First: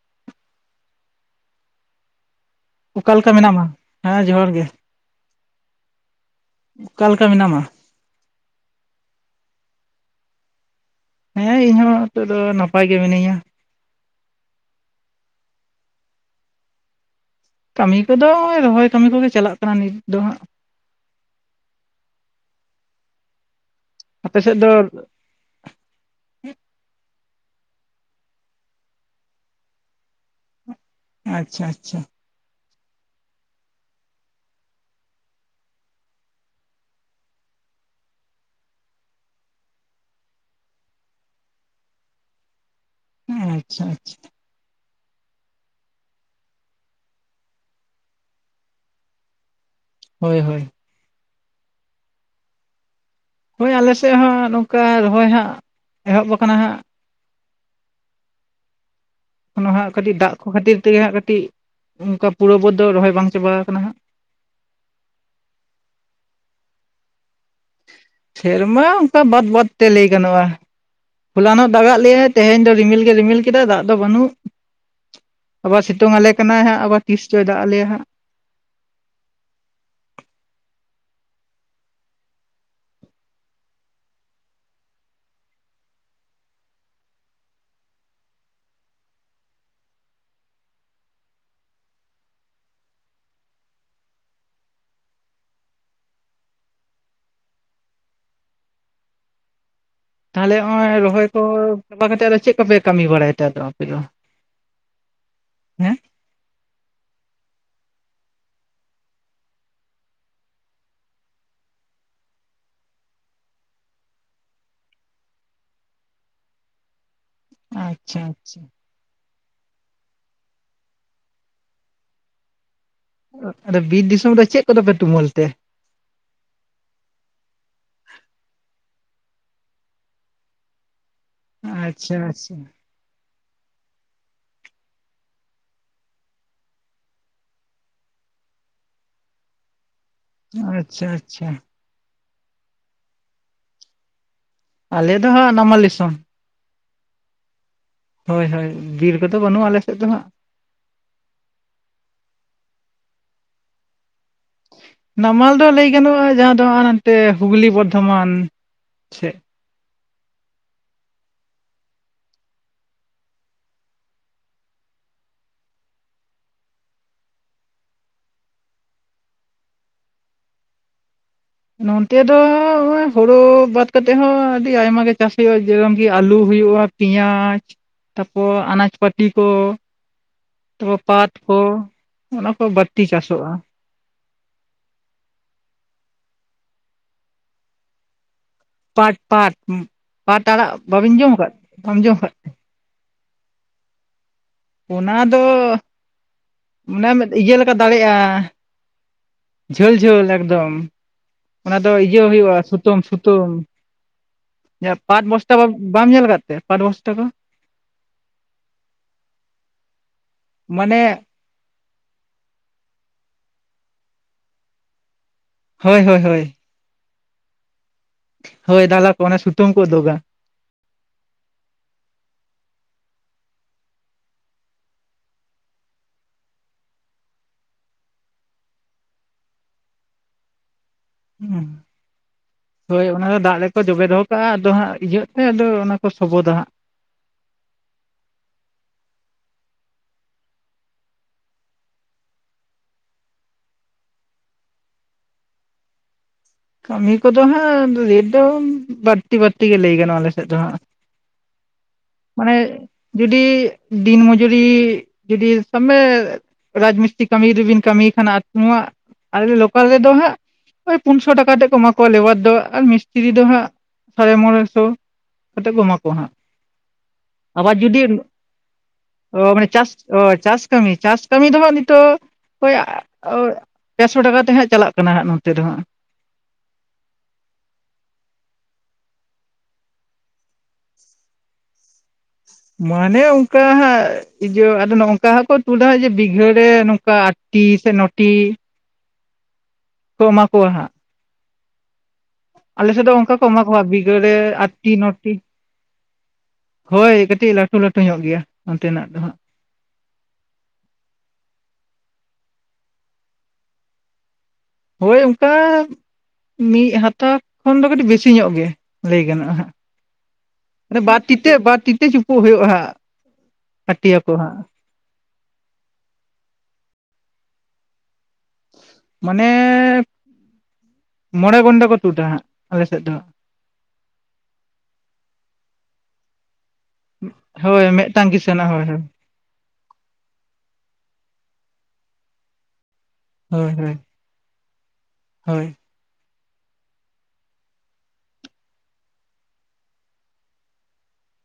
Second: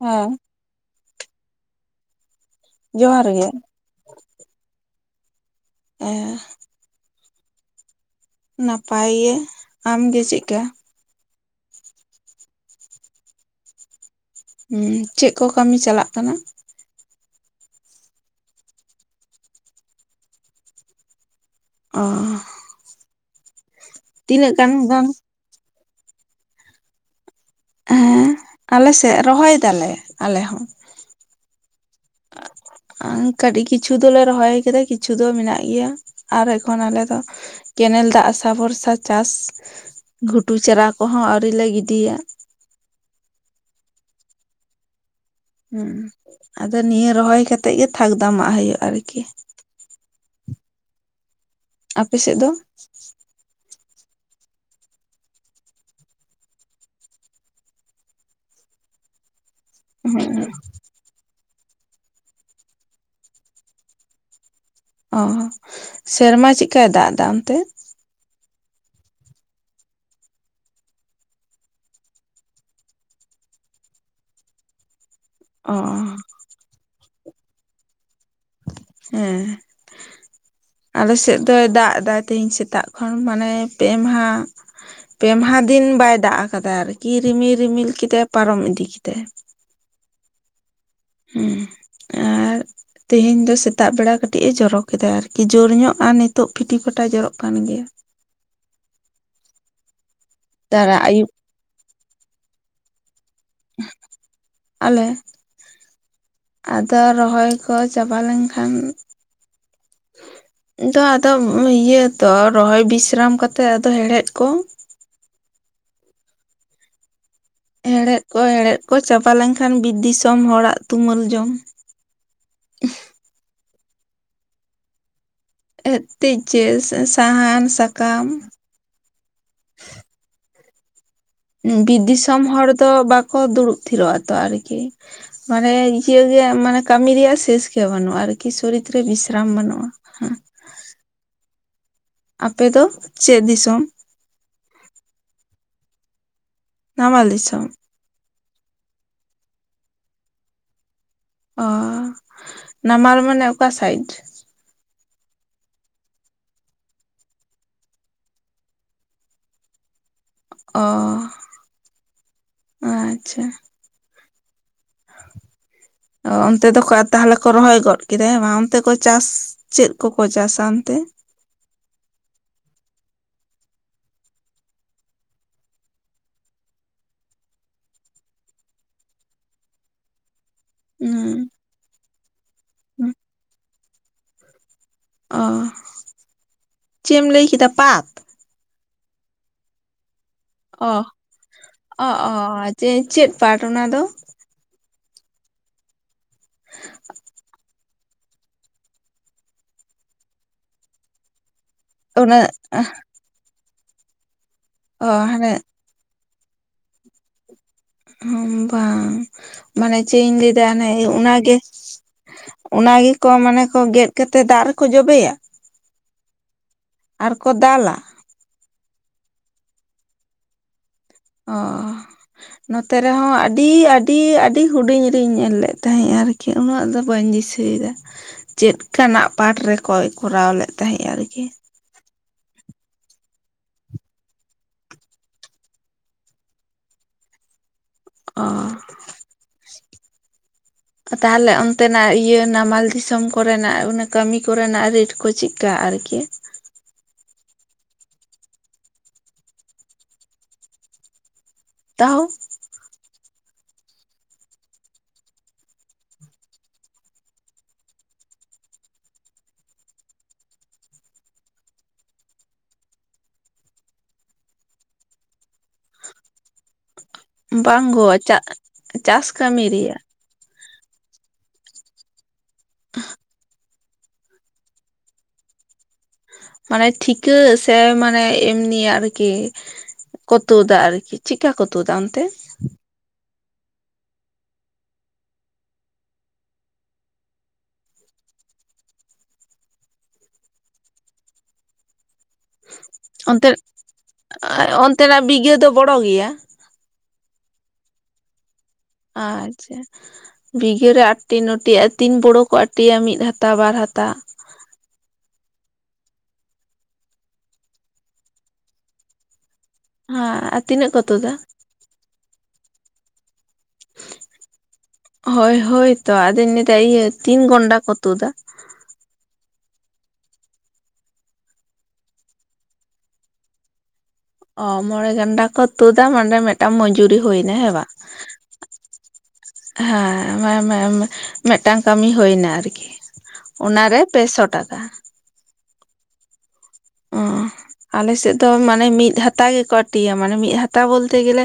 ᱦ ᱚᱠᱟ ᱡᱚᱦᱟᱨ ᱞᱮᱠᱟ ᱜᱮ ᱢᱮᱱᱟᱢᱟ ᱦᱮᱸ ᱡᱚᱦᱟᱨ ᱜᱮ ᱮᱻ ᱚᱠᱟᱞᱮ ᱞᱮᱠᱟ ᱢᱮᱱᱟᱢᱟ ᱱᱟᱯᱟᱭ ᱜᱮ ᱟᱢᱜᱮ ᱪᱮᱫᱠᱟ ᱦᱮᱸ ᱤᱧᱦᱚᱸ ᱱᱤᱛᱚᱜ ᱫᱚ ᱱᱟᱯᱟᱭ ᱜᱮ ᱢᱤᱱᱟᱹᱧᱟ ᱪᱮᱫ ᱠᱚ ᱠᱟᱹᱢᱤ ᱪᱟᱞᱟᱜ ᱠᱟᱱᱟ ᱠᱟᱹᱢᱤ ᱠᱚᱫᱚ ᱱᱚᱭ ᱨᱚᱦᱚᱭ ᱠᱟᱹᱢᱤ ᱠᱚᱜᱮ ᱪᱟᱞᱟᱜ ᱠᱟᱱᱟ ᱱᱤᱛ ᱫᱚ ᱦᱟᱸᱜ ᱚᱻ ᱟᱯᱮ ᱛᱤᱱᱟᱹᱜ ᱥᱮᱫ ᱜᱟᱱ ᱫᱚ ᱦᱮᱸ ᱟᱞᱮ ᱥᱮᱫ ᱨᱚᱦᱚᱭ ᱫᱟᱞᱮ ᱟᱞᱮ ᱦᱚᱸ ᱟᱪᱪᱷᱟ ᱟᱪᱪᱷᱟ ᱠᱟᱹᱴᱤᱡ ᱠᱤᱪᱷᱩ ᱫᱚᱞᱮ ᱨᱚᱦᱚᱭ ᱠᱟᱫᱟ ᱠᱤᱪᱷᱩ ᱫᱚ ᱢᱮᱱᱟᱜ ᱜᱮᱭᱟ ᱟᱨ ᱮᱠᱷᱚᱱ ᱟᱞᱮ ᱫᱚ ᱠᱮᱱᱮᱞ ᱫᱟᱜ ᱟᱥᱟ ᱵᱷᱚᱨᱥᱟ ᱪᱟᱥ ᱜᱷᱩᱴᱩ ᱪᱟᱨᱟ ᱠᱚᱦᱚᱸ ᱟᱹᱣᱨᱤ ᱞᱮ ᱜᱤᱰᱤᱭᱟ ᱟᱪᱪᱷᱟ ᱟᱪᱪᱷᱟ ᱦᱩᱸ ᱟᱫᱚ ᱱᱤᱭᱟᱹ ᱨᱚᱦᱚᱭ ᱠᱟᱛᱮᱜ ᱜᱮ ᱛᱷᱟᱠ ᱫᱟᱢᱟᱜ ᱦᱩᱭᱩᱜᱼᱟ ᱟᱨᱠᱤ ᱦᱳᱭ ᱦᱳᱭ ᱟᱯᱮ ᱥᱮᱫ ᱫᱚ ᱦᱳᱭ ᱟᱞᱮ ᱥᱮᱫ ᱦᱚᱸ ᱱᱚᱝᱠᱟ ᱨᱚᱦᱚᱭ ᱦᱟᱸᱜ ᱮᱦᱚᱵ ᱟᱠᱟᱱᱟ ᱦᱟᱸᱜ ᱮᱠᱷᱚᱱᱳ ᱦᱟᱸᱜ ᱠᱟᱹᱴᱤᱡ ᱫᱟᱜ ᱠᱚ ᱠᱷᱟᱹᱛᱤᱨ ᱛᱮᱜᱮ ᱦᱟᱸᱜ ᱠᱟᱹᱴᱤᱡ ᱚᱱᱠᱟ ᱯᱩᱨᱟᱹ ᱵᱟᱹᱫᱽ ᱫᱚ ᱨᱚᱦᱚᱭ ᱵᱟᱝ ᱪᱟᱵᱟ ᱟᱠᱟᱱᱟ ᱾ ᱚ ᱥᱮᱨᱢᱟ ᱪᱮᱫ ᱠᱟᱭ ᱫᱟᱜ ᱮᱫᱟ ᱚᱱᱛᱮ ᱥᱮᱨᱢᱟ ᱚᱱᱠᱟ ᱵᱟᱹᱫᱽ ᱵᱟᱹᱫᱽ ᱛᱮ ᱞᱟᱹᱭ ᱜᱟᱱᱚᱜᱼᱟ ᱾ ᱦᱚᱞᱟᱱᱚᱜ ᱫᱟᱜᱟᱜ ᱞᱮᱟᱭ ᱛᱮᱦᱮᱧ ᱫᱚ ᱨᱤᱢᱤᱞ ᱜᱮ ᱨᱤᱢᱤᱞ ᱠᱮᱫᱟᱭ ᱫᱟᱜ ᱫᱚ ᱵᱟᱹᱱᱩᱜ ᱾ ᱚ ᱟᱵᱟᱨ ᱥᱤᱛᱩᱝ ᱟᱞᱮ ᱠᱟᱱᱟᱭ ᱦᱟᱸᱜ ᱟᱵᱟᱨ ᱛᱤᱥ ᱪᱚᱭ ᱫᱟᱜ ᱟᱞᱮᱭᱟ ᱦᱟᱸᱜ ᱾ ᱦᱮᱸ ᱟᱞᱮ ᱥᱮᱫ ᱫᱚᱭ ᱫᱟᱜ ᱮᱫᱟ ᱛᱮᱦᱤᱧ ᱥᱮᱛᱟᱜ ᱠᱷᱚᱱ ᱢᱟᱱᱮ ᱯᱮ ᱢᱟᱦᱟ ᱯᱮ ᱢᱟᱦᱟ ᱫᱤᱱ ᱵᱟᱭ ᱫᱟᱜ ᱟᱠᱟᱫᱟ ᱟᱨᱠᱤ ᱨᱤᱢᱤᱞ ᱨᱤᱢᱤᱞ ᱠᱮᱫᱟᱭ ᱯᱟᱨᱚᱢ ᱤᱫᱤ ᱠᱮᱫᱟᱭ ᱾ ᱦᱮᱸ ᱟᱨ ᱛᱮᱦᱮᱧ ᱫᱚ ᱥᱮᱛᱟᱜ ᱵᱮᱲᱟ ᱠᱟᱹᱴᱤᱡ ᱮ ᱡᱚᱨᱚ ᱠᱮᱫᱟ ᱟᱨᱠᱤ ᱡᱳᱨ ᱧᱚᱜ ᱟᱨ ᱱᱤᱛᱚᱜ ᱯᱷᱤᱴᱤ ᱯᱷᱴᱟᱭ ᱡᱚᱨᱚᱜ ᱠᱟᱱ ᱜᱮᱭᱟ ᱛᱟᱦᱚᱞᱮ ᱛᱟᱨᱟ ᱱᱚᱜ-ᱚᱭ ᱨᱚᱦᱚᱭ ᱟᱹᱭᱩᱵ ᱠᱚ ᱪᱟᱵᱟ ᱠᱟᱛᱮᱜ ᱪᱮᱫ ᱠᱚᱯᱮ ᱠᱟᱹᱢᱤ ᱵᱟᱲᱟᱭᱟ ᱟᱞᱮ ᱦᱮᱸ ᱟᱫᱚ ᱨᱚᱦᱚᱭ ᱠᱚ ᱪᱟᱵᱟ ᱞᱮᱱ ᱠᱷᱟᱱ ᱫᱚ ᱟᱫᱚ ᱤᱭᱟᱹ ᱛᱚ ᱨᱚᱦᱚᱭ ᱵᱤᱥᱨᱟᱢ ᱠᱟᱛᱮ ᱟᱫᱚ ᱦᱮᱲᱮᱫ ᱠᱚ ᱟᱪᱪᱷᱟ ᱦᱮᱲᱮᱫ ᱠᱚ ᱟᱪᱪᱷᱟ ᱦᱮᱲᱮᱫ ᱠᱚ ᱪᱟᱵᱟ ᱞᱮᱱᱠᱷᱟᱱ ᱵᱤᱨᱤ ᱫᱤᱥᱚᱢ ᱦᱚᱲᱟᱜ ᱛᱩᱢᱟᱹᱞ ᱡᱚᱢ ᱾ ᱟᱫᱚ ᱵᱤᱨ ᱫᱤᱥᱚᱢ ᱨᱮ ᱪᱮᱫ ᱠᱚᱫᱚ ᱯᱮ ᱛᱩᱢᱟᱹᱞ ᱛᱮ ᱛᱮ ᱪᱮ ᱥᱟᱦᱟᱱ ᱥᱟᱠᱟᱢ ᱵᱤᱨ ᱟᱪᱪᱷᱟ ᱫᱤᱥᱚᱢ ᱟᱪᱪᱷᱟ ᱦᱚᱲ ᱫᱚ ᱵᱟᱠᱚ ᱫᱩᱲᱩᱵ ᱛᱷᱤᱨᱚᱜ ᱟᱛᱚ ᱟᱨᱠᱤ ᱢᱟᱱᱮ ᱤᱭᱥᱮ ᱢᱟᱱᱮ ᱠᱟᱹᱢᱤ ᱨᱮᱭᱟᱜ ᱥᱮᱥ ᱜᱮ ᱵᱟᱹᱱᱩᱜᱼᱟ ᱟᱨᱠᱤ ᱥᱚᱨᱤᱛ ᱨᱮ ᱵᱤᱥᱨᱟᱢ ᱵᱟᱹᱱᱩᱜᱼᱟ ᱾ ᱟᱪᱷᱟ ᱟᱪᱷᱟ ᱾ ᱟᱯᱮ ᱫᱚ ᱪᱮᱫ ᱫᱤᱥᱚᱢ? ᱟᱞᱮ ᱫᱚ ᱦᱟᱸᱜ ᱱᱟᱢᱟᱞ ᱫᱤᱥᱚᱢ ᱾ ᱱᱟᱢᱟᱞ ᱫᱤᱥᱚᱢ ᱦᱳᱭ ᱦᱳᱭ ᱵᱤᱨ ᱠᱚᱫᱚ ᱵᱟᱹᱱᱩᱜᱼᱟ ᱟᱞᱮ ᱥᱮᱫ ᱫᱚ ᱦᱟᱸᱜ ᱾ ᱚ ᱱᱟᱢᱟᱞ ᱢᱟᱱᱮ ᱚᱠᱟ ᱥᱟᱭᱤᱰ ᱱᱟᱢᱟᱞ ᱫᱚ ᱞᱟᱹᱭ ᱜᱟᱱᱚᱜᱼᱟ ᱡᱟᱦᱟᱸ ᱫᱚ ᱦᱟᱱᱛᱮ ᱦᱩᱜᱽᱞᱤ ᱵᱚᱨᱫᱷᱚᱢᱟᱱ ᱥᱮᱫ ᱚ ᱟᱪᱷᱟ ᱚᱱᱛᱮ ᱫᱚᱠᱚ ᱛᱟᱦᱚᱞᱮ ᱠᱚ ᱨᱚᱦᱚᱭ ᱜᱚᱫ ᱠᱮᱫᱟ ᱵᱟᱝ ᱚᱱᱛᱮ ᱠᱚ ᱪᱟᱥ ᱪᱮᱫ ᱠᱚᱠᱚ ᱪᱟᱥᱟ ᱚᱱᱛᱮ ᱱᱚᱱᱛᱮ ᱫᱚ ᱱᱚᱜᱼᱚᱭ ᱦᱳᱲᱩ ᱵᱟᱫ ᱠᱟᱛᱮ ᱦᱚᱸ ᱟᱹᱰᱤ ᱟᱭᱢᱟ ᱜᱮ ᱪᱟᱥ ᱦᱩᱭᱩᱜᱼᱟ ᱡᱮ ᱨᱚᱠᱚᱢ ᱠᱤ ᱟᱹᱞᱩ ᱦᱩᱭᱩᱜᱼᱟ ᱾ ᱯᱮᱭᱟᱡᱽ ᱛᱟᱯᱚᱨ ᱟᱱᱟᱡᱽ ᱯᱟᱹᱛᱤ ᱠᱚ ᱛᱟᱯᱚᱨ ᱯᱟᱴ ᱦᱩᱸ ᱠᱚ ᱚᱱᱟ ᱠᱚ ᱵᱟᱹᱲᱛᱤ ᱪᱟᱥᱚᱜᱼᱟ ᱾ ᱚ ᱪᱮᱫ ᱮᱢ ᱞᱟᱹᱭ ᱠᱮᱫᱟ ᱯᱟᱛ ᱯᱟᱴ ᱯᱟᱴ ᱯᱟᱴ ᱟᱲᱟᱜ ᱵᱟᱵᱤᱱ ᱡᱚᱢ ᱟᱠᱟᱫ ᱵᱟᱢ ᱡᱚᱢ ᱟᱠᱟᱫ ᱪᱮ ᱪᱮᱫ ᱯᱟᱴ ᱚᱱᱟ ᱫᱚ ᱚᱱᱟ ᱫᱚ ᱚᱱᱮ ᱤᱭᱟᱹ ᱞᱮᱠᱟ ᱫᱟᱲᱮᱜᱼᱟ ᱾ ᱡᱷᱟᱹᱞ ᱡᱷᱟᱹᱞ ᱮᱠᱫᱚᱢ ᱚᱱᱟ ᱫᱚ ᱤᱭᱟᱹ ᱚᱱᱟ ᱦᱩᱭᱩᱜᱼᱟ ᱥᱩᱛᱟᱹᱢ ᱥᱩᱛᱟᱹᱢ ᱚ ᱯᱟᱴ ᱵᱚᱥᱛᱟ ᱦᱟᱱᱮ ᱵᱟᱵᱚ ᱵᱟᱢ ᱧᱮᱞ ᱟᱠᱟᱫ ᱛᱮ ᱯᱟᱴ ᱵᱚᱥᱛᱟ ᱠᱚ ᱵᱟᱝ ᱢᱟᱱᱮ ᱪᱮᱫ ᱤᱧ ᱞᱟᱹᱭᱫᱟ ᱚᱱᱮ ᱢᱟᱱᱮ ᱚᱱᱟ ᱜᱮ ᱚᱱᱟ ᱜᱮ ᱠᱚ ᱢᱟᱱᱮ ᱠᱚ ᱜᱮᱫ ᱠᱟᱛᱮ ᱫᱟᱜ ᱨᱮᱠᱚ ᱡᱚᱵᱮᱭᱟ ᱦᱳᱭ ᱦᱳᱭ ᱦᱳᱭ ᱾ ᱟᱨ ᱠᱚ ᱫᱟᱞᱟ ᱦᱳᱭ ᱫᱟᱞᱟ ᱠᱚ ᱥᱩᱛᱟᱹᱢ ᱠᱚ ᱩᱰᱩᱜᱟ ᱚᱸᱻ᱾ ᱱᱚᱛᱮ ᱨᱮᱦᱚᱸ ᱟᱹᱰᱤ ᱟᱹᱰᱤ ᱟᱹᱰᱤ ᱦᱩᱰᱤᱧ ᱨᱤᱧ ᱧᱮᱞ ᱞᱮᱫ ᱛᱟᱦᱮᱸᱜ ᱟᱨᱠᱤ ᱩᱱᱟᱹᱜ ᱫᱚ ᱵᱟᱹᱧ ᱫᱤᱥᱟᱹᱭᱮᱫᱟ ᱪᱮᱫ ᱠᱟᱱᱟᱜ ᱯᱟᱴ ᱨᱮᱠᱚ ᱠᱚᱨᱟᱣ ᱞᱮᱫ ᱛᱟᱦᱮᱸᱫ ᱟᱨᱠᱤ? ᱦᱩᱸ ᱦᱳᱭ ᱚᱱᱟ ᱫᱚ ᱫᱟᱜ ᱨᱮᱠᱚ ᱡᱚᱵᱮ ᱫᱚᱦᱚ ᱠᱟᱜᱼᱟ ᱟᱫᱚ ᱦᱟᱸᱜ ᱤᱭᱟᱹᱜ ᱛᱮ ᱟᱫᱚ ᱚᱱᱟ ᱠᱚ ᱥᱚᱵᱚᱫᱟ ᱦᱟᱸᱜ ᱚᱻ ᱾ [inaudible] ᱛᱟᱦᱚᱞᱮ ᱚᱱᱛᱮᱱᱟᱜ ᱤᱭᱟᱹ ᱱᱟᱢᱟᱞ ᱫᱤᱥᱚᱢ ᱠᱚᱨᱮᱱᱟᱜ ᱚᱱᱟ ᱠᱟᱹᱢᱤ ᱠᱚᱨᱮᱱᱟᱜ ᱨᱮᱴ ᱠᱚ ᱪᱮᱫ ᱴᱠᱟ [inaudible] ᱟᱨᱠᱤ ᱾ ᱠᱟᱹᱢᱤ ᱠᱚᱫᱚ ᱦᱟᱸᱜ ᱨᱮᱹᱴ ᱫᱚ ᱵᱟᱹᱲᱛᱤ ᱵᱟᱹᱲᱛᱤ ᱜᱮ ᱞᱟᱹᱭ ᱜᱟᱱᱚᱜᱼᱟ ᱟᱞᱮ ᱥᱮᱫ ᱫᱚ ᱦᱟᱸᱜ [unintelligible] ᱛᱟᱣ ᱢᱟᱱᱮ ᱡᱩᱫᱤ ᱫᱤᱱ ᱢᱚᱡᱩᱨᱤ ᱡᱩᱫᱤ ᱥᱟᱵ ᱢᱮ ᱨᱟᱡᱽ ᱢᱤᱥᱛᱨᱤ ᱠᱟᱹᱢᱤ ᱨᱮᱵᱤᱱ ᱠᱟᱹᱢᱤᱭ ᱠᱟᱱᱟ ᱟ ᱟᱞᱮ ᱞᱳᱠᱟᱞ ᱨᱮᱫᱚ ᱦᱟᱸᱜ ᱦᱚᱭ ᱯᱩᱱ ᱥᱚ ᱴᱟᱠᱟ ᱠᱟᱛᱮᱮᱫ ᱠᱚ ᱮᱢᱟ ᱠᱚᱣᱟ ᱞᱮᱵᱟᱨ ᱫᱚ ᱟᱨ ᱢᱤᱥᱛᱤᱨᱤ ᱫᱚ ᱦᱟᱸᱜ ᱥᱟᱲᱮ ᱢᱚᱬᱮ ᱥᱚ ᱠᱟᱛ ᱠᱚ ᱮᱢᱟ ᱠᱚᱣᱟ ᱦᱟᱸᱜ ᱟᱵᱟᱨ ᱵᱟᱝ ᱡᱩᱫᱤ ᱜᱚ ᱪᱟᱥ ᱠᱟᱹᱢᱤ ᱢᱟᱱᱮ ᱪᱟᱥ ᱨᱮᱭᱟᱜ ᱪᱟᱥ ᱠᱟᱹᱢᱤ ᱪᱟᱥ ᱠᱟᱹᱢᱤ ᱫᱚ ᱦᱟᱸᱜ ᱱᱤᱛᱚᱜ ᱚᱠᱚᱭ [unintelligible] ᱪᱟᱥᱚ ᱴᱟᱠᱟ ᱠᱟᱛᱮ ᱦᱟᱸᱜ ᱪᱟᱞᱟᱜ ᱠᱟᱱᱟ ᱦᱟᱸᱜ ᱱᱚᱛᱮ ᱫᱚ ᱦᱟᱸᱜ ᱢᱟᱱᱮ ᱴᱷᱤᱠᱟᱹ ᱥᱮ ᱢᱟᱱᱮ ᱮᱢᱱᱤ ᱟᱨᱠᱤ ᱠᱚᱛᱩ ᱫᱟ ᱟᱨᱠᱤ ᱪᱮᱫᱠᱟ ᱠᱚᱛᱩ ᱫᱟ ᱚᱱᱛᱮ ᱢᱟᱱᱮ ᱚᱱᱠᱟ ᱦᱟᱸᱜ ᱤᱭᱟᱹ ᱟᱫᱚ ᱱᱚ ᱝᱠᱟ ᱦᱟᱸᱜ ᱠᱚ ᱛᱩᱫᱟ ᱡᱮ ᱵᱤᱜᱷᱟᱹᱨᱮ ᱱᱚᱝᱠᱟ ᱴᱤ ᱥᱮ ᱱᱚᱴᱤ? ᱠᱚ ᱮᱢᱟ ᱠᱚᱣᱟ ᱦᱟᱸᱜ᱾ ᱟᱞᱮ ᱥᱮᱜ ᱫᱚ ᱚᱱᱠᱟ ᱠᱚ ᱚᱱᱛᱮ ᱮᱢᱟ ᱠᱚᱣᱟ ᱵᱤᱜᱷᱟᱹᱲᱮ ᱟᱴ ᱴᱤ ᱱᱚ ᱚᱱᱛᱮᱱᱟᱜ ᱴᱤ᱾ ᱵᱤᱜᱷᱟᱹ ᱫᱚ ᱵᱚᱲᱚ ᱜᱮᱭᱟ ᱦᱳᱭ, ᱠᱟᱹᱴᱤᱡ ᱞᱟᱹᱴᱩ ᱞᱟᱹᱴᱩ ᱧᱚᱜ ᱜᱮᱭᱟ᱾ ᱚᱱᱛᱮᱱᱟᱜ ᱫᱚ ᱦᱟᱸᱜ ᱟᱨ, ᱟᱪᱪᱷᱟ ᱵᱤᱜᱷᱟᱹᱨᱮ ᱟᱴᱴᱤ ᱱᱚ ᱴᱤ ᱛᱤᱱ ᱵᱳᱲᱚ ᱠᱚ ᱟᱴᱤᱭᱟ? ᱢᱤᱫ ᱦᱟᱛᱟ ᱵᱟᱨ ᱦᱟᱛᱟ, ᱦᱳᱭ ᱚᱱᱠᱟ ᱢᱤᱜ ᱦᱟᱛᱟ ᱠᱷᱚᱱ ᱫᱚ ᱠᱟᱹᱴᱤᱡ ᱵᱮᱥᱤ ᱧᱚᱜ ᱜᱮ ᱞᱟᱹᱭ ᱜᱟᱱᱚᱜᱼᱟ ᱦᱟᱸᱜ᱾ ᱦᱮᱸ ᱟᱨ ᱛᱤᱱᱟᱹᱜ ᱠᱚ ᱵᱟᱨ ᱛᱩᱫᱟ ᱛᱤᱛᱮ ᱵᱟᱨ ᱛᱤᱛᱮ ᱪᱩᱯᱩᱜ ᱦᱳᱭᱳᱜᱼᱟ ᱦᱟᱸᱜ ᱟᱹᱴᱤᱭᱟᱠᱚ ᱦᱟᱸᱜ᱾ ᱦᱳᱭ ᱦᱳᱭᱛᱚ ᱟᱫᱚᱧ ᱞᱟᱹᱭ ᱫᱟ ᱤᱭᱟᱹ ᱛᱤᱱ ᱜᱷᱚᱱᱰᱟ ᱠᱚ ᱛᱳᱫᱟ? ᱢᱟᱱᱮ ᱢᱚᱬᱮ ᱜᱷᱚᱱᱰᱟ ᱠᱚ ᱛᱩᱫᱟ ᱦᱟᱸᱜ ᱟᱞᱮᱥᱮᱜ ᱫᱚ᱾ ᱚ ᱢᱚᱬᱮ ᱜᱟᱱᱰᱟ ᱠᱚ ᱛᱩᱫᱟ ᱢᱟᱱᱮ ᱚᱸᱰᱮ ᱢᱤᱫᱴᱟᱝ ᱢᱚᱡᱩᱨᱤ ᱦᱩᱭ ᱱᱟ ᱦᱮᱸ ᱦᱳᱭ ᱵᱟᱝ? ᱢᱤᱫᱴᱟᱝ ᱠᱤᱥᱟᱹᱱᱟᱜ ᱦᱳᱭ ᱦᱳᱭ ᱦᱮᱸ ᱢᱤᱫᱴᱟᱝ ᱠᱟᱹᱢᱤ ᱦᱳᱭᱱᱟ ᱟᱨᱠᱤ᱾ ᱦᱳᱭ ᱚᱱᱟᱨᱮ ᱯᱮᱥᱚ ᱴᱟᱠᱟ᱾ ᱦᱳᱭ᱾ ᱚ ᱟᱞᱮ ᱥᱮᱜ ᱫᱚ ᱢᱟᱱᱮ ᱢᱤᱫ ᱦᱟᱛᱟ ᱜᱮᱠᱚ ᱟᱴᱤᱭᱟ ᱢᱟᱱᱮ ᱢᱤᱜ ᱦᱟᱛᱟ ᱵᱚᱞᱛᱮ ᱜᱮᱞᱮ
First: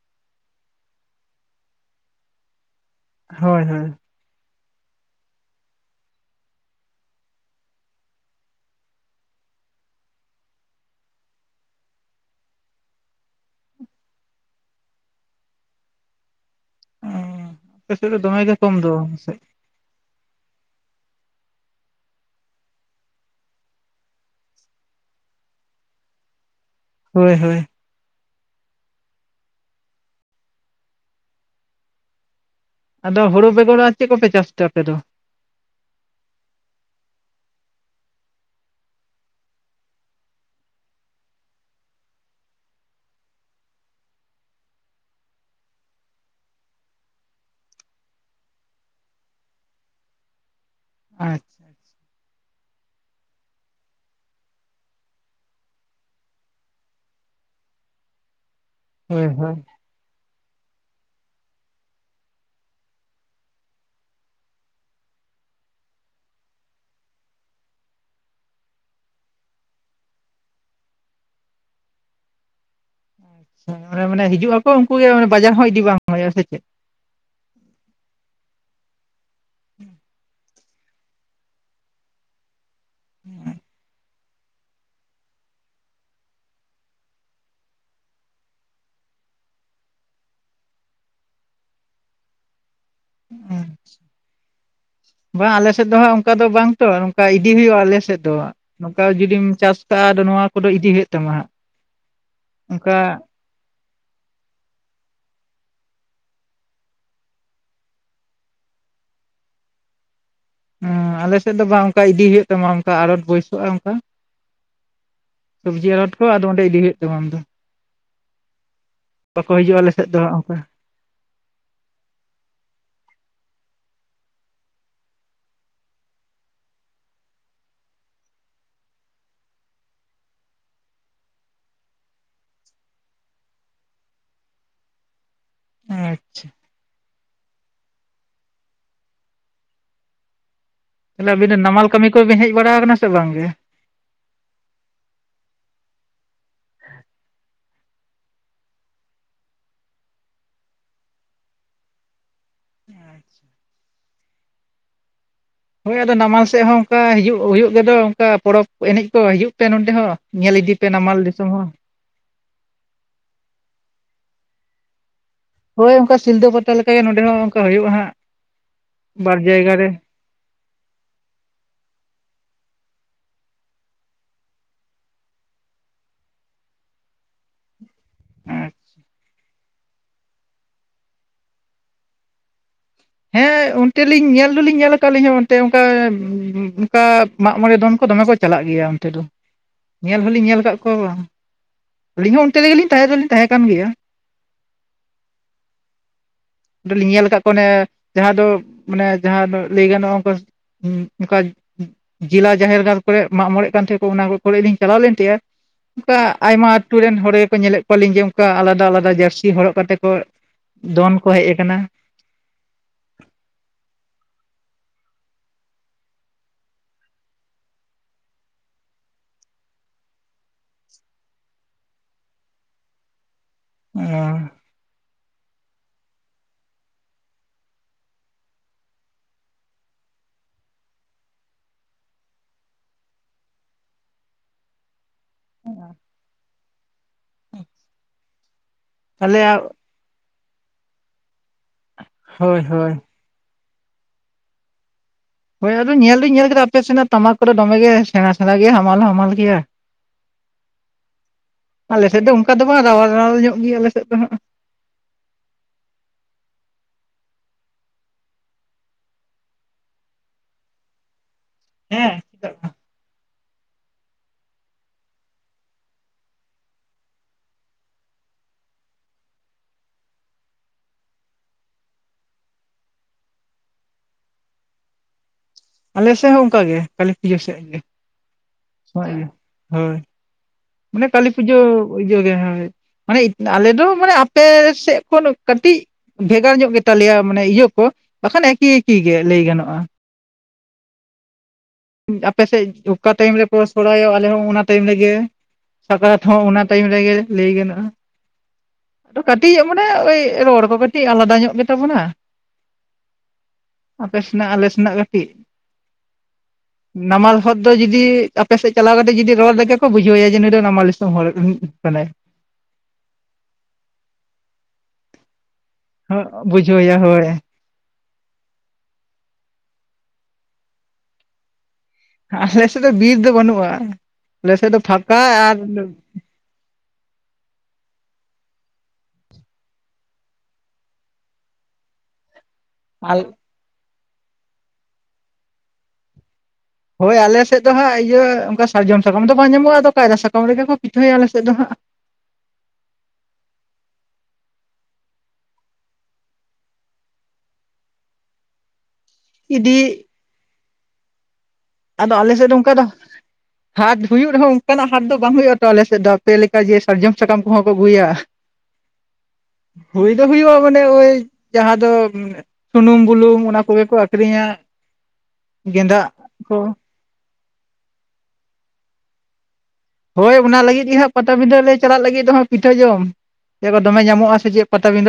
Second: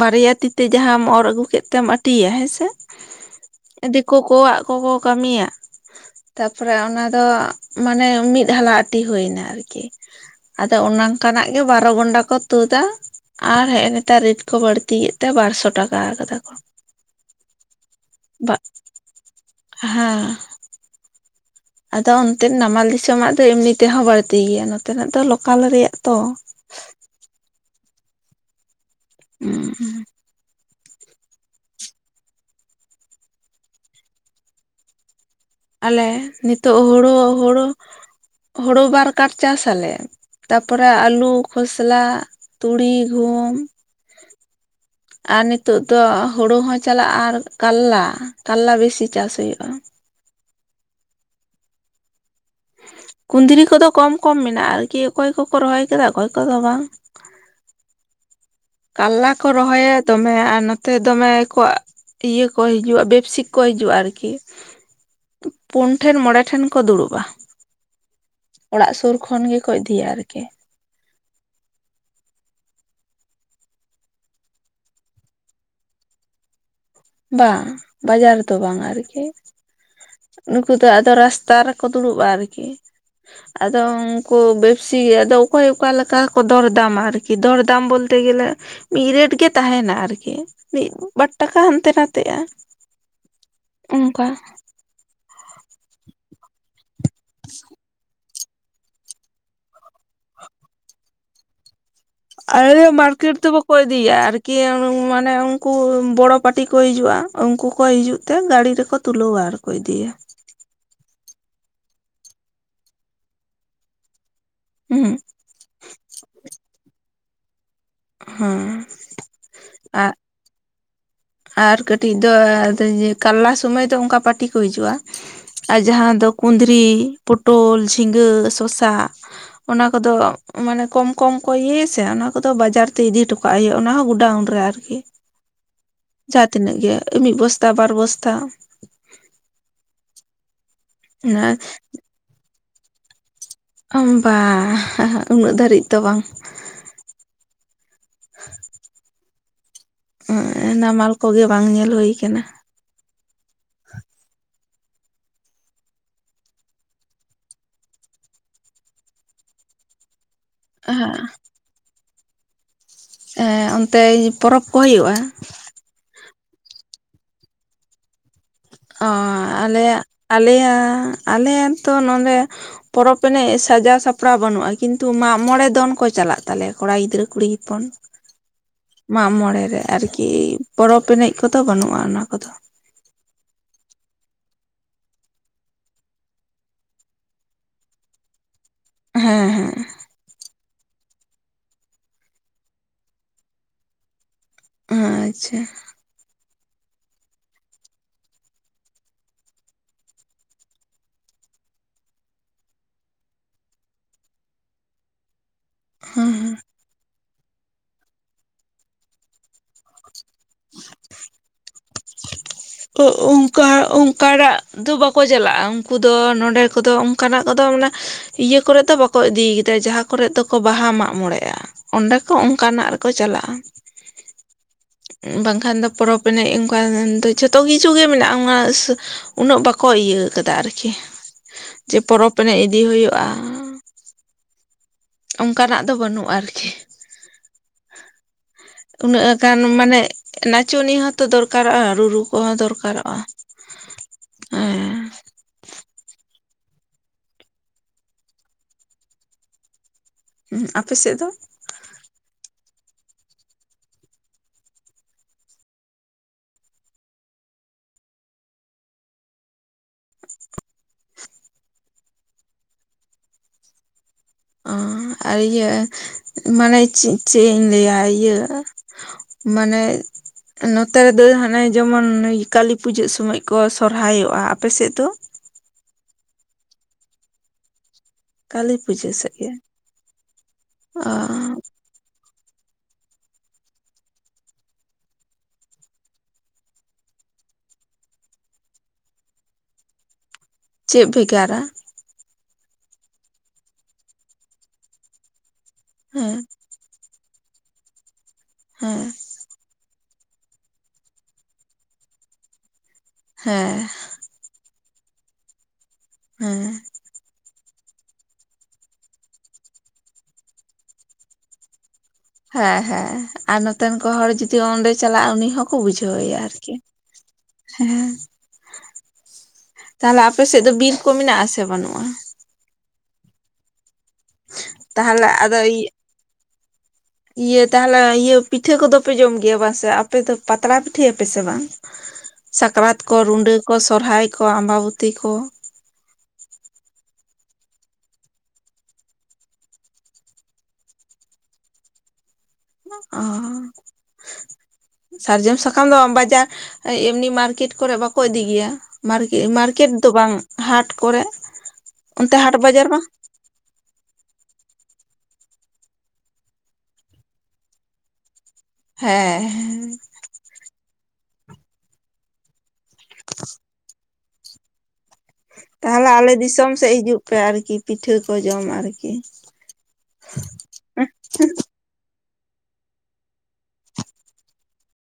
ᱵᱟᱨᱭᱟ ᱛᱤᱛᱮ ᱡᱟᱦᱟᱸᱟᱢ ᱚᱨ ᱟᱹᱜᱩ ᱠᱮᱜ ᱛᱮᱢ ᱟᱹᱴᱤᱭᱟ ᱦᱮᱸᱥᱮ? ᱦᱳᱭ ᱦᱳᱭ᱾ ᱠᱚᱠᱚᱣᱟᱜ ᱠᱚᱠᱚ ᱠᱟᱹᱢᱤᱭᱟ᱾ ᱛᱟᱯᱚᱨᱮ ᱚᱱᱟ ᱫᱚ ᱢᱟᱱᱮ ᱢᱤᱫ ᱦᱟᱞᱟ ᱟᱴᱤ ᱦᱩᱭᱱᱟ ᱟᱨᱠᱤ᱾ ᱟᱫᱚ ᱚᱱᱟᱝ ᱠᱟᱱᱟᱜ ᱜᱮ ᱵᱟᱨᱚ ᱜᱚᱱᱰᱟ ᱠᱚ ᱛᱩᱫᱟ᱾ ᱟᱨ ᱦᱮᱜᱼᱮ ᱱᱮᱛᱟᱨ ᱨᱮᱴ ᱠᱚ ᱵᱟᱹᱲᱛᱤ ᱭᱮᱫ ᱛᱮ ᱵᱟᱨᱥᱚ ᱴᱟᱠᱟ ᱟᱠᱟᱫᱟ ᱠᱚ᱾ ᱚ ᱟᱯᱮ ᱥᱮᱜ ᱫᱚ ᱫᱚᱢᱮ ᱜᱮ ᱵᱟᱜ ᱠᱚᱢ ᱫᱚ᱾ ᱥᱮ ᱦᱮᱸ᱾ ᱟᱫᱚ ᱚᱱᱛᱮ ᱱᱟᱢᱟᱞ ᱫᱤᱥᱚᱢᱟᱜ ᱫᱚ ᱮᱢᱱᱤ ᱛᱮᱦᱚᱸ ᱵᱟᱹᱲᱛᱤ ᱜᱮᱭᱟ, ᱱᱚᱛᱮ ᱱᱟᱜ ᱫᱚ ᱞᱚᱠᱟᱞ ᱨᱮᱭᱟᱜ ᱛᱚ᱾ ᱦᱳᱭ ᱦᱳᱭ᱾ ᱦᱩᱸ᱾ ᱟᱫᱚ ᱦᱳᱲᱳ ᱵᱮᱜᱚᱨ ᱟᱨ ᱪᱮᱜ ᱠᱚᱯᱮ ᱪᱟᱥᱛᱮ ᱟᱯᱮ ᱫᱚ? ᱟᱞᱮ ᱱᱤᱛᱚᱜ ᱦᱳᱲᱳ, ᱦᱳᱲᱳ, ᱦᱳᱲᱳ ᱵᱟᱨ ᱠᱟᱴ ᱪᱟᱥ ᱟᱞᱮ᱾ ᱛᱟᱯᱚᱨᱮ ᱟᱹᱞᱩ, ᱠᱷᱚᱥᱞᱟ, ᱛᱩᱲᱤ ᱜᱷᱩᱢ ᱟᱨ ᱱᱤᱛᱳᱜ ᱫᱚ ᱦᱳᱲᱳ ᱦᱚᱸ ᱪᱟᱞᱟᱜᱼᱟ, ᱟᱨ ᱠᱟᱞᱞᱟ, ᱠᱟᱞᱞᱟ ᱵᱮᱥᱤ ᱪᱟᱥ ᱦᱳᱭᱳᱜᱼᱟ᱾ ᱟᱪᱪᱷᱟ᱾ ᱠᱩᱸᱫᱽᱨᱤ ᱠᱚᱫᱚ ᱠᱚᱢ ᱠᱚᱢ ᱢᱮᱱᱟᱜᱼᱟ ᱟᱨᱠᱤ ᱚᱠᱚᱭ ᱠᱚᱠᱚ ᱨᱚᱦᱚᱭ ᱠᱟᱫᱟ ᱚᱠᱚᱭ ᱠᱚᱫᱚ ᱵᱟᱝ, ᱦᱳᱭ ᱠᱟᱞᱞᱟ ᱠᱚ ᱦᱳᱭ ᱨᱚᱦᱚᱭᱟ, ᱫᱚᱢᱮ ᱟᱨ ᱱᱚᱛᱮ ᱫᱚᱢᱮ ᱠᱚ ᱤᱭᱟᱹ ᱠᱚ ᱦᱤᱡᱩᱜᱼᱟ, ᱵᱮᱯᱥᱤᱠ ᱠᱚ ᱦᱤᱡᱩᱜᱼᱟ ᱟᱨᱠᱤ᱾ ᱯᱳᱱ ᱴᱷᱮᱱ ᱢᱚᱬᱮᱴᱷᱮᱱ ᱠᱚ ᱫᱩᱲᱩᱵ ᱟ᱾ ᱚᱲᱟᱜ ᱥᱳᱨ ᱠᱷᱚᱱ ᱜᱮᱠᱚ ᱤᱫᱤᱭᱟ ᱟᱨᱠᱤ᱾ ᱦᱮᱸ ᱮ ᱢᱟᱱᱮ ᱦᱤᱡᱩᱜ ᱟᱠᱚ ᱩᱱᱠᱩ ᱜᱮ ᱢᱟᱱᱮ ᱵᱟᱡᱟᱨ ᱦᱚᱸ ᱤᱫᱤ ᱵᱟᱝ ᱦᱩᱭᱩᱜᱼᱟ ᱥᱮ ᱪᱮᱫ? ᱵᱟᱝ, ᱵᱟᱡᱟᱨ ᱫᱚ ᱵᱟᱝ ᱟᱨᱠᱤ᱾ [inaudible] ᱱᱩᱠᱩ ᱫᱚ ᱟᱫᱚ ᱨᱟᱥᱛᱟ ᱨᱮᱠᱚ ᱫᱩᱲᱩᱵᱼᱟ ᱟᱨᱠᱤ᱾ ᱟᱫᱚ ᱠᱚ ᱵᱮᱯᱥᱤ ᱜᱮ ᱟᱫᱚ ᱚᱠᱚᱭ ᱚᱠᱟ ᱞᱮᱠᱟ ᱠᱚ ᱫᱚᱨᱫᱟᱢᱟ ᱟᱨᱠᱤ ᱫᱚᱨᱫᱟᱢ ᱵᱚᱞᱛᱮ ᱜᱮᱞᱮ ᱢᱤᱜ ᱨᱮᱴ ᱜᱮ ᱛᱟᱦᱮᱱᱟ᱾ ᱟᱨᱠᱤ ᱢᱤᱫ ᱵᱟᱨ ᱴᱟᱠᱟ ᱦᱟᱱᱛᱮ ᱦᱟᱱᱛᱮ ᱱᱟᱛᱮᱜᱼᱟ, ᱚᱱᱠᱟ ᱵᱟᱝ ᱟᱞᱮ ᱥᱮᱫ ᱫᱚ ᱦᱟᱸᱜ ᱚᱱᱠᱟ ᱫᱚ ᱵᱟᱝ ᱛᱚ ᱱᱚᱝᱠᱟ ᱤᱫᱤ ᱦᱩᱭᱩᱜᱼᱟ, ᱟᱞᱮ ᱥᱮᱜ ᱫᱚ᱾ ᱱᱚᱝᱠᱟ ᱡᱩᱫᱤᱢ ᱪᱟᱥ ᱠᱟᱜᱼᱟ ᱟᱫᱚ ᱱᱚᱣᱟ ᱠᱚᱫᱚ ᱤᱫᱤ ᱦᱳᱭᱳᱜ ᱛᱟᱢᱟ ᱦᱟᱸᱜ᱾ ᱟᱞᱮ ᱫᱚ ᱚᱱᱠᱟ ᱢᱟᱨᱠᱮᱴ ᱫᱚ ᱵᱟᱠᱳ ᱠᱚ ᱤᱫᱤᱭᱟ ᱟᱨᱠᱤ ᱢᱟᱱᱮ ᱩᱱᱠᱩ ᱵᱚᱲᱚ ᱯᱟᱹᱴᱤ ᱠᱚ ᱦᱤᱡᱩᱜᱼᱟ᱾ ᱩᱱᱠᱩ ᱠᱚ ᱦᱤᱡᱩᱜ ᱛᱮ ᱜᱟᱹᱲᱤ ᱨᱮᱠᱚ ᱛᱩᱞᱟᱹᱣᱟ ᱟᱨ ᱠᱚ ᱤᱫᱤᱭᱤᱭᱟ, ᱦᱚᱸ ᱟᱞᱮᱥᱮᱜ ᱫᱚ ᱵᱟᱝ ᱚᱱᱠᱟ ᱤᱫᱤ ᱦᱩᱭᱩᱜ ᱛᱟᱢᱟ ᱚᱱᱠᱟ ᱟᱲᱚᱛ ᱵᱟᱹᱭᱥᱟᱹᱜᱼᱟ ᱚᱱᱠᱟ᱾ [unintelligible] ᱥᱚᱵᱡᱤ ᱟᱲᱚᱛ ᱠᱚ ᱟᱫᱚ ᱚᱸᱰᱮ ᱤᱫᱤ ᱦᱩᱭᱩᱜ ᱛᱟᱢᱟ᱾ ᱟᱫᱚ ᱦᱮᱸ [unintelligible] ᱵᱟᱠᱚ ᱦᱤᱡᱩᱜᱼᱟ ᱟᱞᱮ ᱥᱮᱫ ᱟᱨ ᱫᱚ ᱦᱟᱸᱜ ᱚᱱᱠᱟ᱾ ᱟᱨ ᱠᱟᱹᱴᱤᱡ ᱫᱚ ᱟᱫᱚ ᱤᱭᱟᱹ ᱠᱟᱨᱞᱟ ᱥᱚᱢᱚᱭ ᱫᱚ ᱚᱱᱠᱟ ᱯᱟᱴᱤ ᱠᱚ ᱦᱤᱡᱩᱜᱼᱟ᱾ ᱟᱨ ᱡᱟᱦᱟᱸ ᱫᱚ ᱠᱩᱸᱫᱽᱨᱤ ᱯᱚᱴᱚᱞ ᱡᱷᱤᱸᱜᱟᱹ ᱥᱚᱥᱟ ᱚᱱᱟ ᱠᱚᱫᱚ ᱢᱟᱱᱮ ᱠᱚᱢ ᱠᱚᱢ ᱠᱚ ᱤᱭᱟᱹᱭ ᱟᱥᱮ ᱚᱱᱟ ᱠᱚᱫᱚ ᱵᱟᱡᱟᱨ ᱛᱮ ᱤᱫᱤ ᱦᱚᱴᱚᱠᱟᱜ ᱦᱩᱭᱩᱜᱼᱟ, ᱚᱱᱟ ᱦᱚᱸ ᱜᱩᱰᱟᱣᱩᱱ ᱨᱮ᱾ ᱟᱨᱠᱤ ᱟᱪᱪᱷᱟ ᱡᱟᱦᱟᱸ ᱛᱤᱱᱟᱹᱜ ᱜᱮ ᱢᱤᱫ ᱵᱚᱥᱛᱟ ᱵᱟᱨ ᱵᱚᱥᱛᱟ ᱛᱟᱦᱚᱞᱮ ᱟᱹᱵᱤᱱ ᱱᱟᱢᱟᱞ ᱠᱟᱹᱢᱤ ᱠᱚᱵᱤᱱ ᱦᱮᱡ ᱵᱟᱲᱟᱣ ᱟᱠᱟᱱᱟ ᱥᱮ ᱵᱟᱝᱜᱮ? [unintelligible] ᱵᱟᱝ ᱩᱱᱟᱹᱜ ᱫᱷᱟᱹᱨᱤᱡ ᱫᱚ ᱵᱟᱝ᱾ [unintelligible] [unintelligible] ᱱᱟᱢᱟᱞ ᱠᱚᱜᱮ ᱵᱟᱝ ᱧᱮᱞ ᱦᱩᱭ ᱠᱟᱱᱟ᱾ [unintelligible] ᱦᱳᱭ ᱟᱫᱚ ᱱᱟᱢᱟᱞ ᱥᱮᱫ ᱦᱚᱸ ᱚᱱᱠᱟ ᱦᱤᱡᱩᱜ ᱦᱩᱭᱩᱜ ᱜᱮᱫᱚ ᱚᱱᱠᱟ ᱯᱚᱨᱚᱵᱽ ᱮᱱᱮᱡ ᱠᱚ ᱦᱤᱡᱩᱜ ᱯᱮ ᱱᱚᱛᱮ ᱦᱚᱸ᱾ ᱧᱮᱞ ᱤᱫᱤᱯᱮ ᱱᱟᱢᱟᱞ ᱫᱤᱥᱚᱢ ᱦᱚᱸ᱾ ᱦᱮᱸ ᱚᱱᱛᱮ ᱯᱚᱨᱚᱵᱽ ᱠᱚ ᱦᱩᱭᱩᱜᱼᱟ᱾ ᱦᱳᱭ ᱚᱱᱠᱟ ᱥᱤᱞᱫᱟᱹ ᱯᱟᱛᱟ ᱞᱮᱠᱟᱜᱮ ᱱᱚᱰᱮ ᱦᱚᱸ ᱚᱱᱠᱟ ᱦᱩᱭᱩᱜᱼᱟ ᱦᱟᱸᱜ᱾ ᱚ ᱵᱟᱨ ᱡᱟᱭᱜᱟ ᱨᱮ ᱟᱞᱮᱭᱟᱜ [unintelligible] [unintelligible] ᱛᱚ ᱱᱚᱰᱮ ᱯᱚᱨᱚᱵᱽ ᱮᱱᱮᱡ ᱥᱟᱡᱟᱣ ᱥᱟᱯᱲᱟᱣ ᱵᱟᱹᱱᱩᱜᱼᱟ᱾ ᱠᱤᱱᱛᱩ ᱢᱟᱜᱽ ᱢᱚᱬᱮ ᱫᱚᱱ ᱠᱚ ᱪᱟᱞᱟᱜ ᱛᱟᱞᱮᱭᱟ ᱠᱚᱲᱟ ᱜᱤᱫᱽᱨᱟᱹ ᱠᱩᱲᱤ ᱦᱚᱯᱚᱱ [unintelligible] ᱢᱟᱜᱽᱢᱚᱬᱮ ᱨᱮ ᱟᱨᱠᱤ ᱯᱚᱨᱚᱵᱽ ᱮᱱᱮᱡ ᱠᱚᱫᱚ ᱵᱟᱹᱱᱩᱜᱼᱟ᱾ ᱚᱱᱟ ᱠᱚᱫᱚ ᱦᱮᱸ ᱚᱱᱛᱮ ᱞᱤᱧ ᱧᱮᱞ ᱫᱚᱞᱤᱧ ᱧᱮᱞ ᱟᱠᱟᱫ ᱟᱞᱤᱧ ᱦᱚᱸ ᱚᱱᱛᱮ ᱚᱱᱠᱟ [unintelligible] ᱢᱟᱜᱽᱢᱚᱬᱮ ᱫᱚᱱ ᱠᱚ ᱫᱚᱢᱮ ᱠᱚ ᱪᱟᱞᱟᱜ ᱜᱮᱭᱟ ᱚᱱᱛᱮ ᱫᱚ᱾ ᱦᱮᱸ ᱦᱮᱸ ᱧᱮᱞ ᱦᱚᱞᱤᱧ ᱧᱮᱞ ᱟᱠᱟᱫ ᱠᱚᱣᱟ ᱵᱟᱝ᱾ [unintelligible] ᱟᱹᱞᱤᱧ ᱦᱚᱸ ᱚᱱᱛᱮ ᱨᱮᱜᱮᱱᱞᱤᱧ ᱛᱟᱦᱮᱸ ᱫᱚᱞᱤᱧ ᱛᱟᱦᱮᱸ ᱠᱟᱱ ᱜᱮᱭᱟ᱾ ᱟᱪᱪᱷᱟ [unintelligible] [unintelligible] ᱞᱤᱧ ᱧᱮᱞ ᱟᱠᱟᱫ ᱠᱚᱣᱟ ᱚᱱᱮ ᱡᱟᱦᱟᱸ ᱫᱚ ᱢᱟᱱᱮ ᱡᱟᱦᱟᱸ ᱫᱚ ᱞᱟᱹᱭ ᱜᱟᱱᱚᱜᱼᱟ, ᱚᱱᱠᱟ ᱚᱱᱠᱟ [unintelligible] ᱡᱮᱞᱟ ᱡᱟᱦᱮᱨ ᱜᱟᱲ ᱠᱚᱨᱮ ᱢᱟᱜᱽᱢᱚᱬᱮᱜ ᱠᱟᱱ ᱛᱟᱦᱮᱸᱫ ᱠᱚ ᱚᱱᱟ ᱠᱚᱨᱮ ᱞᱤᱧ ᱪᱟᱞᱟᱣ ᱞᱮᱱ ᱛᱟᱦᱮᱫ-ᱟ ᱚᱱᱠᱟ ᱟᱭᱢᱟ ᱟᱹᱛᱳ ᱨᱮᱱ ᱦᱚᱲ ᱜᱮᱠᱚ ᱧᱮᱞᱮᱫ ᱠᱚᱣᱟᱞᱤᱧ ᱡᱮ ᱚᱱᱠᱟ ᱟᱞᱟᱫᱟ ᱟᱞᱟᱫᱟ ᱡᱟᱹᱨᱥᱤ ᱦᱚᱨᱚᱜ ᱠᱟᱛᱮ ᱠᱚ ᱫᱚᱱ ᱠᱚ ᱦᱮᱡ ᱟᱠᱟᱱᱟ᱾ ᱚ ᱚᱠᱟ ᱚᱱᱠᱟ ᱚᱱᱠᱟᱱᱟᱜ ᱫᱚ ᱵᱟᱠᱚ ᱪᱟᱞᱟᱜᱼᱟ᱾ ᱩᱱᱠᱩ ᱫᱚ ᱱᱚᱸᱰᱮ ᱠᱚᱫᱚ ᱚᱱᱠᱟᱱᱟᱜ ᱠᱚᱫᱚ ᱢᱟᱱᱮ ᱤᱭᱟᱹ ᱠᱚᱨᱮᱫᱚ ᱵᱟᱠᱚ ᱤᱫᱤ ᱟᱠᱟᱫᱟ ᱡᱟᱦᱟᱸ ᱠᱚᱨᱮᱜ ᱫᱚᱠᱚ ᱵᱟᱦᱟ ᱢᱟᱜ ᱢᱚᱸᱬᱮᱜᱼᱟ᱾ ᱚᱸᱰᱮ ᱠᱚ ᱚᱱᱠᱟᱱᱟᱜ ᱨᱮᱠᱚ ᱪᱟᱞᱟᱜᱼᱟ᱾ [unintelligible] ᱵᱟᱝᱠᱷᱟᱱ ᱫᱚ ᱯᱚᱨᱚᱵᱽ ᱮᱱᱮᱡ ᱚᱱᱠᱟ ᱫᱚ ᱡᱷᱚᱛᱚ ᱠᱤᱪᱷᱩ ᱜᱮ ᱢᱮᱱᱟᱜᱼᱟ [unintelligible] ᱩᱱᱟᱹᱜ ᱵᱟᱠᱚ ᱤᱭᱟᱹ ᱟᱠᱟᱫᱟ ᱟᱨᱠᱤ [unintelligible] ᱡᱮ ᱯᱚᱨᱚᱵᱽ ᱮᱱᱮᱡ ᱤᱫᱤ ᱦᱩᱭᱩᱜᱼᱟ ᱚᱱᱠᱟᱱᱟᱜ ᱫᱚ ᱵᱟᱹᱱᱩᱜᱼᱟ ᱟᱨᱠᱤ ᱩᱱᱟᱹᱜ ᱛᱟᱦᱚᱞᱮ ᱜᱟᱱ ᱢᱟᱱᱮ ᱱᱟᱪᱚᱱᱤᱭᱟᱹ ᱦᱚᱸᱛᱚ ᱫᱚᱨᱠᱟᱨᱚᱜᱼᱟ ᱨᱩᱨᱩ ᱠᱚᱦᱚᱸ ᱦᱳᱭ ᱦᱳᱭ ᱫᱚᱨᱠᱟᱨᱚᱜᱼᱟ [unintelligible] ᱮᱸ ᱦᱳᱭ ᱟᱫᱚ ᱧᱮᱞ ᱫᱚᱧ ᱧᱮᱞ ᱟᱠᱟᱮᱞᱫᱟ ᱟᱯᱮ ᱥᱮᱱᱟᱜ ᱴᱟᱢᱟᱠ ᱠᱚᱫᱚ ᱫᱚᱢᱮᱜᱮ ᱜᱮ ᱥᱮᱬᱟ ᱥᱮᱬᱟ ᱜᱮᱭᱟ ᱦᱟᱢᱟᱞ ᱦᱚᱸ ᱦᱟᱢᱟᱞ ᱜᱮᱭᱟ ᱦᱮᱸ ᱟᱯᱮ ᱥᱮᱫ ᱫᱚ ᱟᱞᱮᱥᱮᱫ ᱫᱚ ᱚᱱᱠᱟ ᱫᱚ ᱵᱟᱝ ᱨᱟᱣᱟᱞ ᱨᱟᱣᱟᱞ ᱧᱚᱜ ᱜᱮᱭᱟ ᱟᱞᱮ ᱥᱮᱫ ᱫᱚ ᱦᱟᱸᱜ ᱦᱮᱸ ᱪᱮᱫᱟᱜ ᱵᱟᱝ ᱚ ᱟᱨ ᱤᱭᱟᱹ ᱢᱟᱱᱮ ᱪᱮᱫ ᱤᱧ ᱞᱟᱹᱭᱟ ᱤᱭᱟᱹ [unintelligible] ᱢᱟᱱᱮ ᱱᱚᱛᱮ ᱨᱮᱫᱚ ᱦᱟᱱᱮ ᱡᱮᱢᱚᱱ ᱠᱟᱹᱞᱤ ᱯᱩᱡᱟᱹᱜ ᱥᱚᱢᱚᱭ ᱠᱚ ᱥᱚᱨᱦᱟᱭᱚᱜᱼᱟ᱾ ᱟᱯᱮᱥᱮᱫ ᱫᱚ? ᱟᱞᱮ ᱥᱮᱫ ᱦᱚᱸ ᱚᱱᱠᱟ ᱜᱮ ᱠᱟᱹᱞᱤ ᱯᱩᱡᱟᱹ ᱥᱮᱫ ᱜᱮ ᱠᱟᱹᱞᱤ ᱯᱩᱡᱟᱹ [unintelligible] ᱥᱮᱫ ᱜᱮ ᱦᱳᱭ [unintelligible] ᱚ [unintelligible] ᱠᱟᱹᱞᱤ ᱯᱩᱡᱟᱹ ᱤᱡᱟᱹ ᱜᱮ ᱦᱟᱜ ᱢᱟᱱᱮ ᱟᱞᱮ ᱫᱚ ᱢᱟᱱᱮ ᱟᱯᱮ ᱥᱮᱫ ᱠᱷᱚᱱ ᱠᱟᱹᱴᱤᱡ ᱵᱷᱮᱜᱟᱨ ᱧᱚᱜ ᱜᱮ ᱛᱟᱞᱮᱭᱟ ᱢᱟᱱᱮ ᱤᱭᱟᱹ ᱠᱚ ᱵᱟᱠᱷᱟᱱ ᱮᱠᱤ ᱮᱠᱤ ᱜᱮ ᱞᱟᱹᱭ ᱜᱟᱱᱚᱜᱼᱟ ᱪᱮᱫ ᱵᱷᱮᱜᱟᱨᱟ? ᱟᱯᱮᱥᱮᱫ ᱚᱠᱟ ᱴᱟᱭᱤᱢ ᱨᱮ ᱯᱮ ᱥᱚᱨᱦᱟᱭᱚᱜᱟ ᱟᱞᱮ ᱦᱚᱸ ᱚᱱᱟ ᱴᱟᱭᱤᱢ ᱨᱮᱜᱮ ᱥᱟᱠᱨᱟᱛ ᱦᱮᱸ ᱦᱚᱸ ᱚᱱᱟ ᱴᱟᱭᱤᱢ ᱨᱮᱜᱮ ᱞᱟᱹᱭ ᱦᱮᱸ ᱜᱟᱱᱚᱜ-ᱟ ᱠᱟᱹᱴᱤᱡ ᱢᱟᱱᱮ ᱳᱭ ᱨᱚᱲ ᱠᱚ ᱠᱟᱹᱴᱤᱡ ᱟᱞᱟᱫᱟ ᱧᱚᱜ ᱜᱮᱛᱟᱵᱚᱱᱟ ᱦᱮᱸ ᱟᱯᱮ ᱥᱮᱱᱟᱜ ᱟᱞᱮ ᱥᱮᱱᱟᱜ ᱠᱟᱹᱴᱤᱡ ᱦᱮᱸ ᱱᱟᱢᱟᱞ ᱦᱚᱲ ᱫᱚ ᱡᱩᱫᱤ ᱟᱯᱮᱥᱮᱫ ᱪᱟᱞᱟᱣ ᱠᱟᱛᱮ ᱡᱩᱫᱤ ᱨᱚᱲ ᱞᱮᱠᱟ ᱠᱚ ᱵᱩᱡᱷᱟᱹᱣ ᱮᱭᱟ ᱡᱮ ᱱᱩᱭ ᱫᱚ ᱱᱟᱢᱟᱞ ᱫᱤᱥᱚᱢ ᱦᱚᱲ ᱠᱟᱱᱟᱭ ᱦᱮᱸ ᱦᱮᱸ ᱟᱨ ᱱᱚᱛᱮᱱ ᱠᱚ ᱦᱚᱲ ᱡᱩᱫᱤ ᱚᱸᱰᱮ ᱪᱟᱞᱟᱜ-ᱟ ᱩᱱᱤ ᱦᱚᱸ ᱵᱩᱡᱷᱟᱹᱣᱭᱟ ᱟᱨᱠᱤ ᱵᱩᱡᱷᱟᱹᱣᱮᱭᱟ ᱦᱳᱭ ᱦᱮᱸ ᱛᱟᱦᱚᱞᱮ ᱟᱯᱮ ᱥᱮᱫ ᱫᱚ ᱵᱤᱨ ᱠᱚ ᱢᱮᱱᱟᱜ-ᱟ ᱥᱮ ᱵᱟᱹᱱᱩᱜ-ᱟ ᱟᱞᱮᱥᱮᱫ ᱫᱚ ᱵᱤᱨ ᱫᱚ ᱵᱟᱹᱱᱩᱜ-ᱟ ᱟᱞᱮᱥᱮᱫ ᱫᱚ ᱯᱷᱟᱠᱟ ᱛᱟᱦᱚᱞᱮ ᱟᱨ ᱟᱫᱚ ᱤᱭᱟᱹ ᱛᱟᱦᱚᱞᱮ ᱤᱭᱟᱹ ᱯᱤᱴᱷᱟᱹ ᱠᱚᱫᱚᱯᱮ ᱡᱚᱢ ᱜᱮᱭᱟ ᱵᱟᱝ ᱥᱮ ᱟᱯᱮ ᱫᱚ ᱯᱟᱛᱲᱟ ᱯᱤᱴᱷᱟᱹᱭᱟᱯᱮ ᱥᱮ ᱵᱟᱝ [unintelligible] ᱥᱟᱠᱨᱟᱛ ᱠᱚ ᱟᱞ ᱨᱩᱱᱰᱟᱹ ᱠᱚ ᱥᱚᱨᱦᱟᱭ ᱠᱚ ᱟᱢᱵᱟᱵᱚᱛᱤ ᱠᱚ ᱦᱳᱭ ᱟᱞᱮ ᱥᱮᱫ ᱫᱚ ᱦᱟᱸᱜ ᱤᱭᱟᱹ ᱚᱱᱠᱟ ᱥᱟᱨᱡᱚᱢ ᱥᱟᱠᱟᱢ ᱫᱚ ᱵᱟᱝ ᱧᱟᱢᱚᱜ-ᱟ ᱟᱫᱚ ᱠᱟᱭᱨᱟ ᱥᱟᱠᱟᱢ ᱨᱮᱜᱮ ᱠᱚ ᱯᱤᱴᱷᱟᱹᱭᱟ ᱟᱞᱮᱥᱮᱫ ᱫᱚ ᱦᱟᱸᱜ ᱚ ᱥᱟᱨᱡᱚᱢ ᱥᱟᱠᱟᱢ ᱫᱚ ᱵᱟᱡᱟᱨ ᱮᱢᱱᱤ ᱢᱟᱨᱠᱮᱴ ᱠᱚᱨᱮ ᱵᱟᱠᱚ ᱤᱫᱤ ᱜᱮᱭᱟ ᱢᱟᱨᱠᱮ ᱤᱫᱤ ᱢᱟᱨᱠᱮᱴ ᱫᱚ ᱵᱟᱝ ᱦᱟᱴ ᱠᱚᱨᱮ ᱟᱫᱚ ᱟᱞᱮ ᱚᱱᱛᱮ ᱥᱮᱫ ᱫᱚ ᱦᱟᱴ ᱚᱱᱠᱟ ᱫᱚ ᱵᱟᱡᱟᱨ ᱵᱟᱝ ᱦᱟᱴ ᱦᱩᱭᱩᱜ ᱨᱮᱦᱚᱸ ᱚᱱᱠᱟᱱᱟᱜ ᱦᱟᱴ ᱫᱚ ᱵᱟᱝ ᱦᱩᱭᱩᱜ-ᱟ ᱛᱚ ᱟᱞᱮᱥᱮᱫ ᱫᱚ ᱟᱯᱮ ᱞᱮᱠᱟ ᱡᱮ ᱥᱟᱨᱡᱚᱢ ᱥᱟᱠᱟᱢ ᱠᱚᱦᱚᱸ ᱠᱚ ᱟᱹᱜᱩᱭᱟ [unintelligible] ᱦᱮᱸ ᱦᱩᱭᱩᱜ-ᱟ ᱢᱟᱱᱮ ᱳᱭ ᱡᱟᱦᱟᱸ ᱫᱚ ᱥᱩᱱᱩᱢ ᱵᱩᱞᱩᱝ ᱚᱱᱟ ᱠᱚᱜᱮ ᱠᱚ ᱟᱹᱠᱷᱨᱤᱧᱟ ᱜᱮᱸᱫᱟᱜ ᱛᱟᱦᱚᱞᱮ ᱟᱞᱮ ᱠᱚ ᱫᱤᱥᱚᱢ ᱥᱮᱫ ᱦᱤᱡᱩᱜ ᱯᱮ ᱟᱨᱠᱤ ᱯᱤᱴᱷᱟᱹ ᱠᱚ ᱡᱚᱢ ᱟᱨᱠᱤ ᱦᱳᱭ ᱚᱱᱟ ᱞᱟᱹᱜᱤᱫ ᱜᱮ ᱦᱟᱸᱜ ᱯᱟᱴᱟ ᱵᱤᱱᱫᱟᱹ ᱞᱮ ᱪᱟᱞᱟᱜ ᱞᱟᱹᱜᱤᱫᱦ ᱯᱤᱴᱷᱟᱹ ᱡᱚᱢ ᱮᱜᱚ ᱫᱚᱢᱮ ᱧᱟᱢᱚᱜ-ᱟ ᱥᱮ ᱪᱮᱫ ᱯᱟᱴᱟᱵᱤᱱᱫᱟᱹ